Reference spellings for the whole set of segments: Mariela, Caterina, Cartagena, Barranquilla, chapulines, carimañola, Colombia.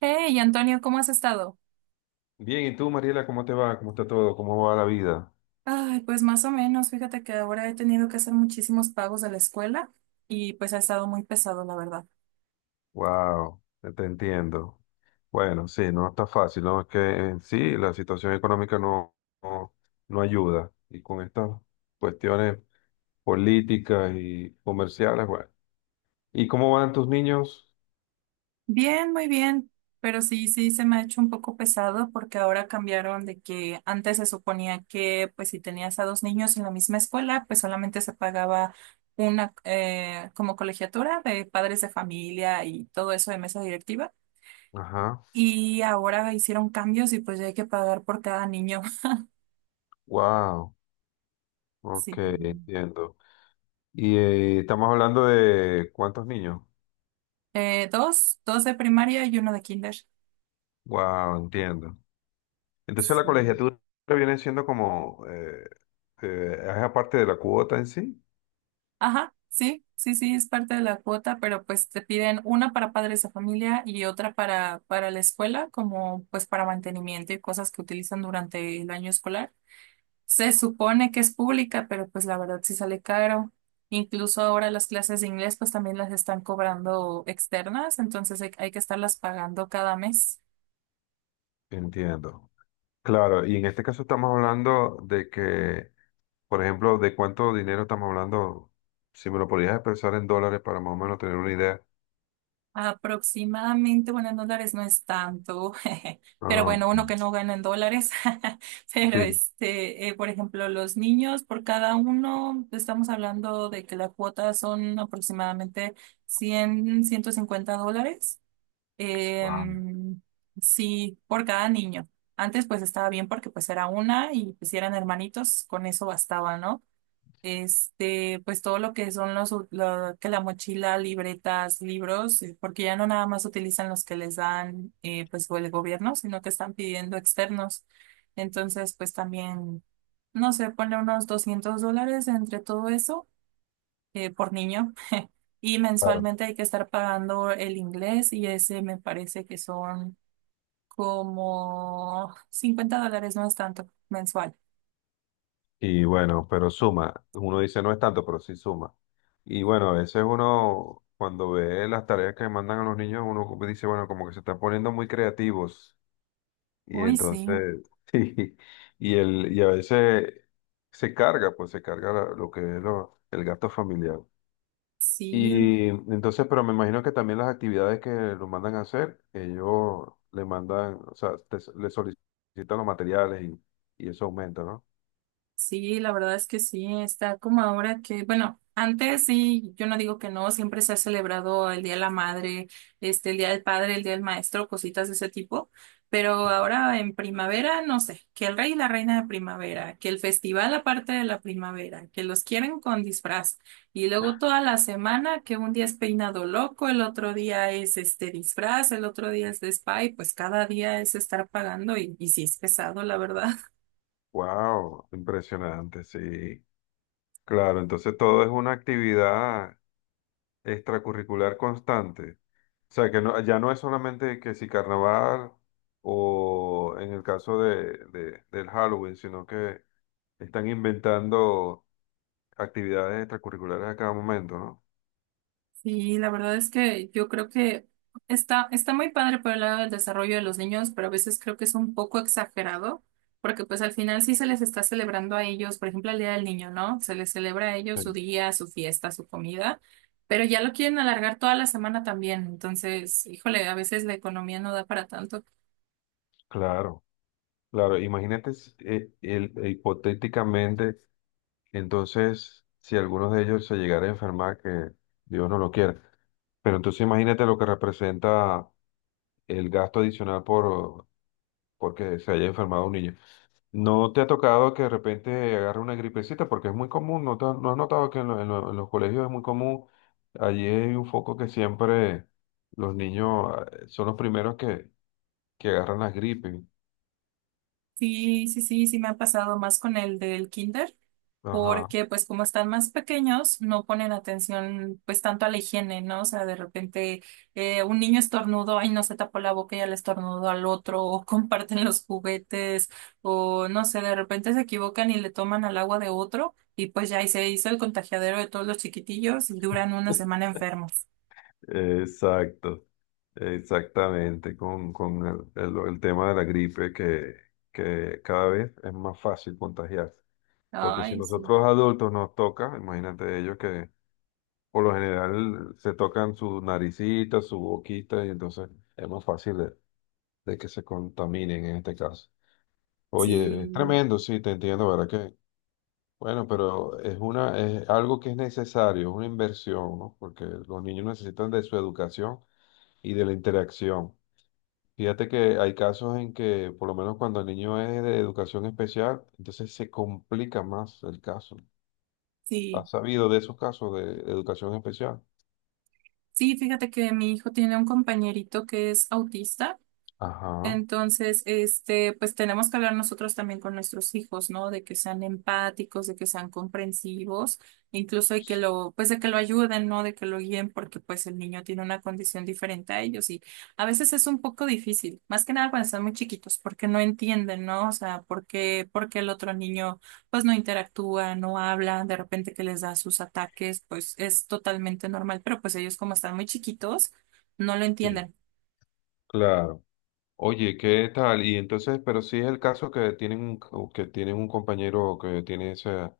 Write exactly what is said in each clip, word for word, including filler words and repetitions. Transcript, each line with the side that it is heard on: right: Hey, Antonio, ¿cómo has estado?
left: Bien, ¿y tú, Mariela, cómo te va? ¿Cómo está todo? ¿Cómo va la vida?
right: Ay, pues más o menos, fíjate que ahora he tenido que hacer muchísimos pagos de la escuela y pues ha estado muy pesado, la verdad.
left: Wow, te entiendo. Bueno, sí, no está fácil, ¿no? Es que en sí la situación económica no, no, no ayuda. Y con estas cuestiones políticas y comerciales, bueno. ¿Y cómo van tus niños?
right: Bien, muy bien, pero sí, sí, se me ha hecho un poco pesado porque ahora cambiaron de que antes se suponía que pues si tenías a dos niños en la misma escuela, pues solamente se pagaba una eh, como colegiatura de padres de familia y todo eso de mesa directiva,
left: Ajá,
right: y ahora hicieron cambios y pues ya hay que pagar por cada niño.
left: wow, ok,
right: Sí.
left: entiendo. Y eh, estamos hablando de cuántos niños.
right: Eh, dos, dos de primaria y uno de kinder.
left: Wow, entiendo. Entonces la
right: Sí.
left: colegiatura viene siendo como, eh, eh, es aparte de la cuota en sí.
right: Ajá, sí, sí, sí, es parte de la cuota, pero pues te piden una para padres de familia y otra para, para la escuela, como pues para mantenimiento y cosas que utilizan durante el año escolar. Se supone que es pública, pero pues la verdad sí sale caro. Incluso ahora las clases de inglés pues también las están cobrando externas, entonces hay, hay que estarlas pagando cada mes.
left: Entiendo. Claro, y en este caso estamos hablando de que, por ejemplo, de cuánto dinero estamos hablando, si me lo podrías expresar en dólares para más o menos tener una idea.
right: Aproximadamente, bueno, en dólares no es tanto, pero
left: Ah,
right: bueno, uno que no gana en dólares, pero
left: sí.
right: este, eh, por ejemplo, los niños, por cada uno, estamos hablando de que la cuota son aproximadamente cien ciento cincuenta dólares,
left: Wow.
right: em, sí, por cada niño. Antes pues estaba bien porque pues era una y pues si eran hermanitos, con eso bastaba, ¿no? este, pues todo lo que son los, lo- que la mochila, libretas, libros, eh, porque ya no nada más utilizan los que les dan, eh, pues, o el gobierno, sino que están pidiendo externos. Entonces, pues también, no sé, ponle unos doscientos dólares entre todo eso, eh, por niño. Y
left: Claro.
right: mensualmente hay que estar pagando el inglés y ese me parece que son como cincuenta dólares, no es tanto, mensual.
left: Y bueno, pero suma, uno dice no es tanto, pero sí suma. Y bueno, a veces uno, cuando ve las tareas que mandan a los niños, uno como dice, bueno, como que se están poniendo muy creativos. Y
right: Uy, sí,
left: entonces, sí, y, el, y a veces se carga, pues se carga la- lo que es lo- el gasto familiar.
right: sí.
left: Y entonces, pero me imagino que también las actividades que lo mandan a hacer, ellos le mandan, o sea, te- le solicitan los materiales y, y eso aumenta, ¿no?
right: Sí, la verdad es que sí, está como ahora que, bueno, antes sí, yo no digo que no, siempre se ha celebrado el Día de la Madre, este, el Día del Padre, el Día del Maestro, cositas de ese tipo, pero ahora en primavera, no sé, que el rey y la reina de primavera, que el festival aparte de la primavera, que los quieren con disfraz, y luego toda la semana que un día es peinado loco, el otro día es este disfraz, el otro día es de spa, y pues cada día es estar pagando y, y sí es pesado, la verdad.
left: ¡Wow! Impresionante, sí. Claro, entonces todo es una actividad extracurricular constante. O sea, que no, ya no es solamente que si carnaval o en el caso de, de- del Halloween, sino que están inventando actividades extracurriculares a cada momento, ¿no?
right: Sí, la verdad es que yo creo que está, está muy padre por el lado del desarrollo de los niños, pero a veces creo que es un poco exagerado, porque pues al final sí se les está celebrando a ellos, por ejemplo, el Día del Niño, ¿no? Se les celebra a ellos su
left: Sí.
right: día, su fiesta, su comida, pero ya lo quieren alargar toda la semana también. Entonces, híjole, a veces la economía no da para tanto.
left: Claro, claro. Imagínate s- eh, el- eh, hipotéticamente, entonces, si alguno de ellos se llegara a enfermar, que Dios no lo quiera. Pero entonces imagínate lo que representa el gasto adicional por porque se haya enfermado un niño. ¿No te ha tocado que de repente agarre una gripecita? Porque es muy común, ¿no, te- no has notado que en, lo- en lo- en los colegios es muy común? Allí hay un foco que siempre los niños ah, eh, son los primeros que, que agarran las gripes.
right: Sí, sí, sí, sí me ha pasado más con el del kinder,
left: Ajá.
right: porque pues como están más pequeños, no ponen atención pues tanto a la higiene, ¿no? O sea, de repente eh, un niño estornudó y no se tapó la boca y ya le estornudó al otro, o comparten los juguetes, o no sé, de repente se equivocan y le toman al agua de otro y pues ya ahí se hizo el contagiadero de todos los chiquitillos y duran una semana enfermos.
left: Exacto, exactamente, con, con el, el- el tema de la gripe que, que cada vez es más fácil contagiarse. Porque si
right: Ay, sí,
left: nosotros adultos nos toca, imagínate ellos. Por lo general se tocan su naricita, su boquita, y entonces es más fácil de, de que se contaminen en este caso. Oye, es
right: sí,
left: tremendo, sí, te entiendo, ¿verdad que? Bueno, pero es una, es algo que es necesario, es una inversión, ¿no? Porque los niños necesitan de su educación y de la interacción. Fíjate que hay casos en que, por lo menos cuando el niño es de educación especial, entonces se complica más el caso.
right: sí.
left: ¿Has sabido de esos casos de educación especial?
right: Sí, fíjate que mi hijo tiene un compañerito que es autista.
left: Ajá.
right: Entonces, este, pues tenemos que hablar nosotros también con nuestros hijos, ¿no? De que sean empáticos, de que sean comprensivos, incluso de que lo, pues de que lo ayuden, ¿no? De que lo guíen, porque pues el niño tiene una condición diferente a ellos, y a veces es un poco difícil, más que nada cuando están muy chiquitos, porque no entienden, ¿no? O sea, porque, porque el otro niño pues no interactúa, no habla, de repente que les da sus ataques, pues es totalmente normal, pero pues ellos como están muy chiquitos, no lo
left: Sí,
right: entienden.
left: claro. Oye, ¿qué tal? Y entonces, pero sí es el caso que tienen un, o que tienen un compañero que tiene esa,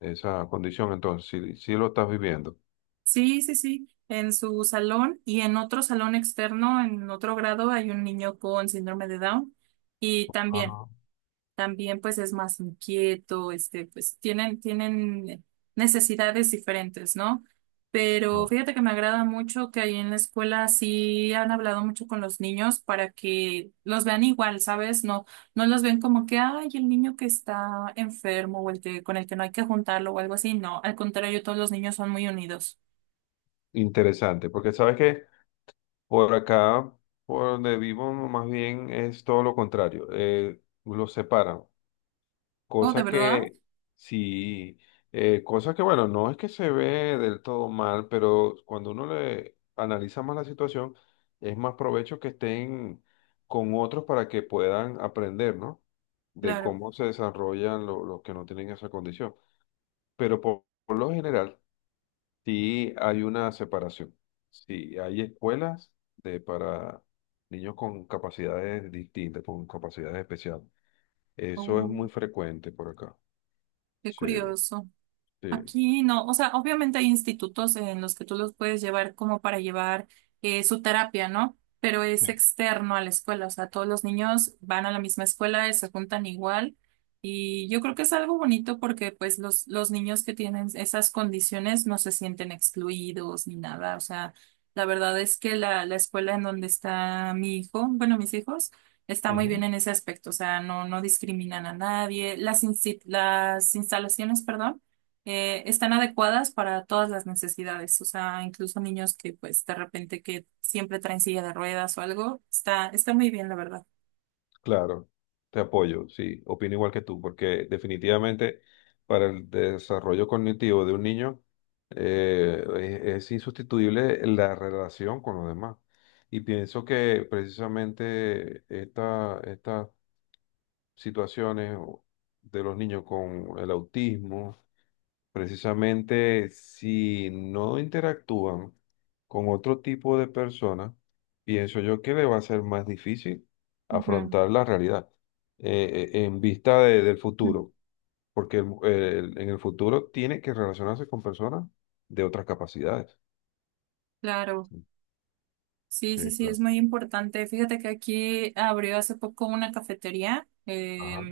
left: esa condición, entonces, sí, sí lo estás viviendo.
right: Sí, sí, sí, en su salón y en otro salón externo, en otro grado, hay un niño con síndrome de Down, y también,
left: Ah.
right: también pues es más inquieto, este, pues tienen, tienen necesidades diferentes, ¿no? Pero
left: Ah.
right: fíjate que me agrada mucho que ahí en la escuela sí han hablado mucho con los niños para que los vean igual, ¿sabes? No, no los ven como que, ay, el niño que está enfermo o el que, con el que no hay que juntarlo o algo así, no, al contrario, todos los niños son muy unidos.
left: Interesante, porque sabes que por acá, por donde vivo, más bien es todo lo contrario. Eh, los separan.
right: Oh, ¿de
left: Cosa
right: verdad?
left: que, sí, eh, cosa que, bueno, no es que se ve del todo mal, pero cuando uno le analiza más la situación, es más provecho que estén con otros para que puedan aprender, ¿no? De
right: Claro.
left: cómo se desarrollan lo- los que no tienen esa condición. Pero por, por lo general, sí hay una separación. Sí, hay escuelas de, para niños con capacidades distintas, con capacidades especiales. Eso es muy
right: Oh,
left: frecuente por acá.
right: qué
left: Sí.
right: curioso.
left: Sí,
right: Aquí no, o sea, obviamente hay institutos en los que tú los puedes llevar como para llevar eh, su terapia, ¿no? Pero es externo a la escuela, o sea, todos los niños van a la misma escuela y se juntan igual. Y yo creo que es algo bonito porque pues los, los niños que tienen esas condiciones no se sienten excluidos ni nada, o sea, la verdad es que la, la escuela en donde está mi hijo, bueno, mis hijos, está muy bien
left: ujú.
right: en ese aspecto, o sea, no, no discriminan a nadie, las, insti- las instalaciones, perdón, eh, están adecuadas para todas las necesidades, o sea, incluso niños que pues de repente que siempre traen silla de ruedas o algo, está, está muy bien, la verdad.
left: Claro, te apoyo, sí, opino igual que tú, porque definitivamente para el desarrollo cognitivo de un niño eh, es, es insustituible la relación con los demás. Y pienso que precisamente esta, esta situaciones de los niños con el autismo. Precisamente si no interactúan con otro tipo de personas, pienso yo que le va a ser más difícil
right: Ujú.
left: afrontar la realidad eh, eh, en vista de- del
right: Mm.
left: futuro, porque el- el- en el futuro tiene que relacionarse con personas de otras capacidades.
right: Claro. Sí,
left: Sí,
right: sí, sí, es
left: claro.
right: muy importante. Fíjate que aquí abrió hace poco una cafetería eh,
left: Ajá.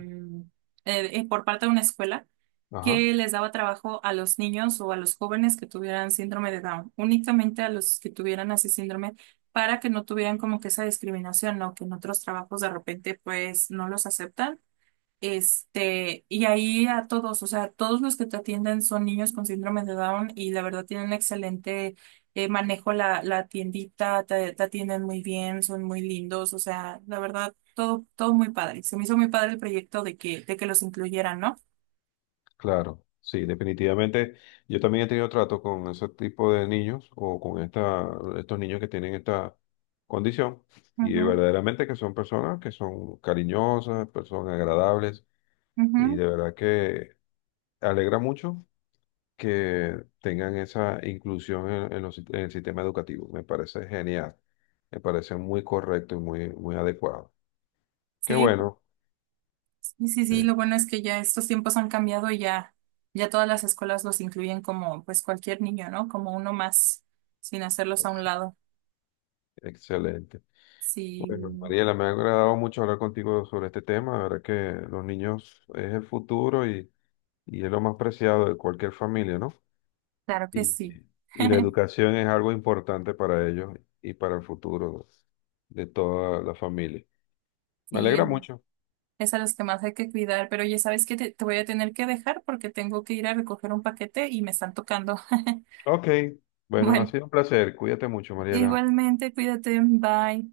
right: eh, eh, por parte de una escuela
left: Ajá.
right: que les daba trabajo a los niños o a los jóvenes que tuvieran síndrome de Down, únicamente a los que tuvieran así síndrome para que no tuvieran como que esa discriminación, ¿no? Que en otros trabajos de repente pues no los aceptan, este, y ahí a todos, o sea, todos los que te atienden son niños con síndrome de Down y la verdad tienen excelente eh, manejo la, la tiendita, te, te atienden muy bien, son muy lindos, o sea, la verdad, todo, todo muy padre. Se me hizo muy padre el proyecto de que, de que los incluyeran, ¿no?
left: Claro, sí, definitivamente. Yo también he tenido trato con ese tipo de niños o con esta, estos niños que tienen esta condición y
right: Ujú,
left: verdaderamente que son personas que son cariñosas, personas agradables y
right: ujú.
left: de verdad que alegra mucho que tengan esa inclusión en, en los- sit- en el sistema educativo. Me parece genial, me parece muy correcto y muy, muy adecuado. Qué
right: Sí, pues,
left: bueno.
right: sí, sí, sí, lo bueno es que ya estos tiempos han cambiado y ya, ya todas las escuelas los incluyen como pues cualquier niño, ¿no? Como uno más, sin hacerlos a un
left: Sí.
right: lado.
left: Excelente.
right: Sí,
left: Bueno, Mariela, me ha agradado mucho hablar contigo sobre este tema. La verdad que los niños es el futuro y, y es lo más preciado de cualquier familia, ¿no?
right: claro que
left: Y,
right: sí.
left: y la educación es algo importante para ellos y para el futuro de toda la familia. Me
right: Sí,
left: alegra
right: es,
left: mucho.
right: es a los que más hay que cuidar, pero ya sabes que te, te voy a tener que dejar porque tengo que ir a recoger un paquete y me están tocando.
left: Ok. Bueno, ha
right: Bueno,
left: sido un placer. Cuídate mucho, Mariela.
right: igualmente, cuídate, bye.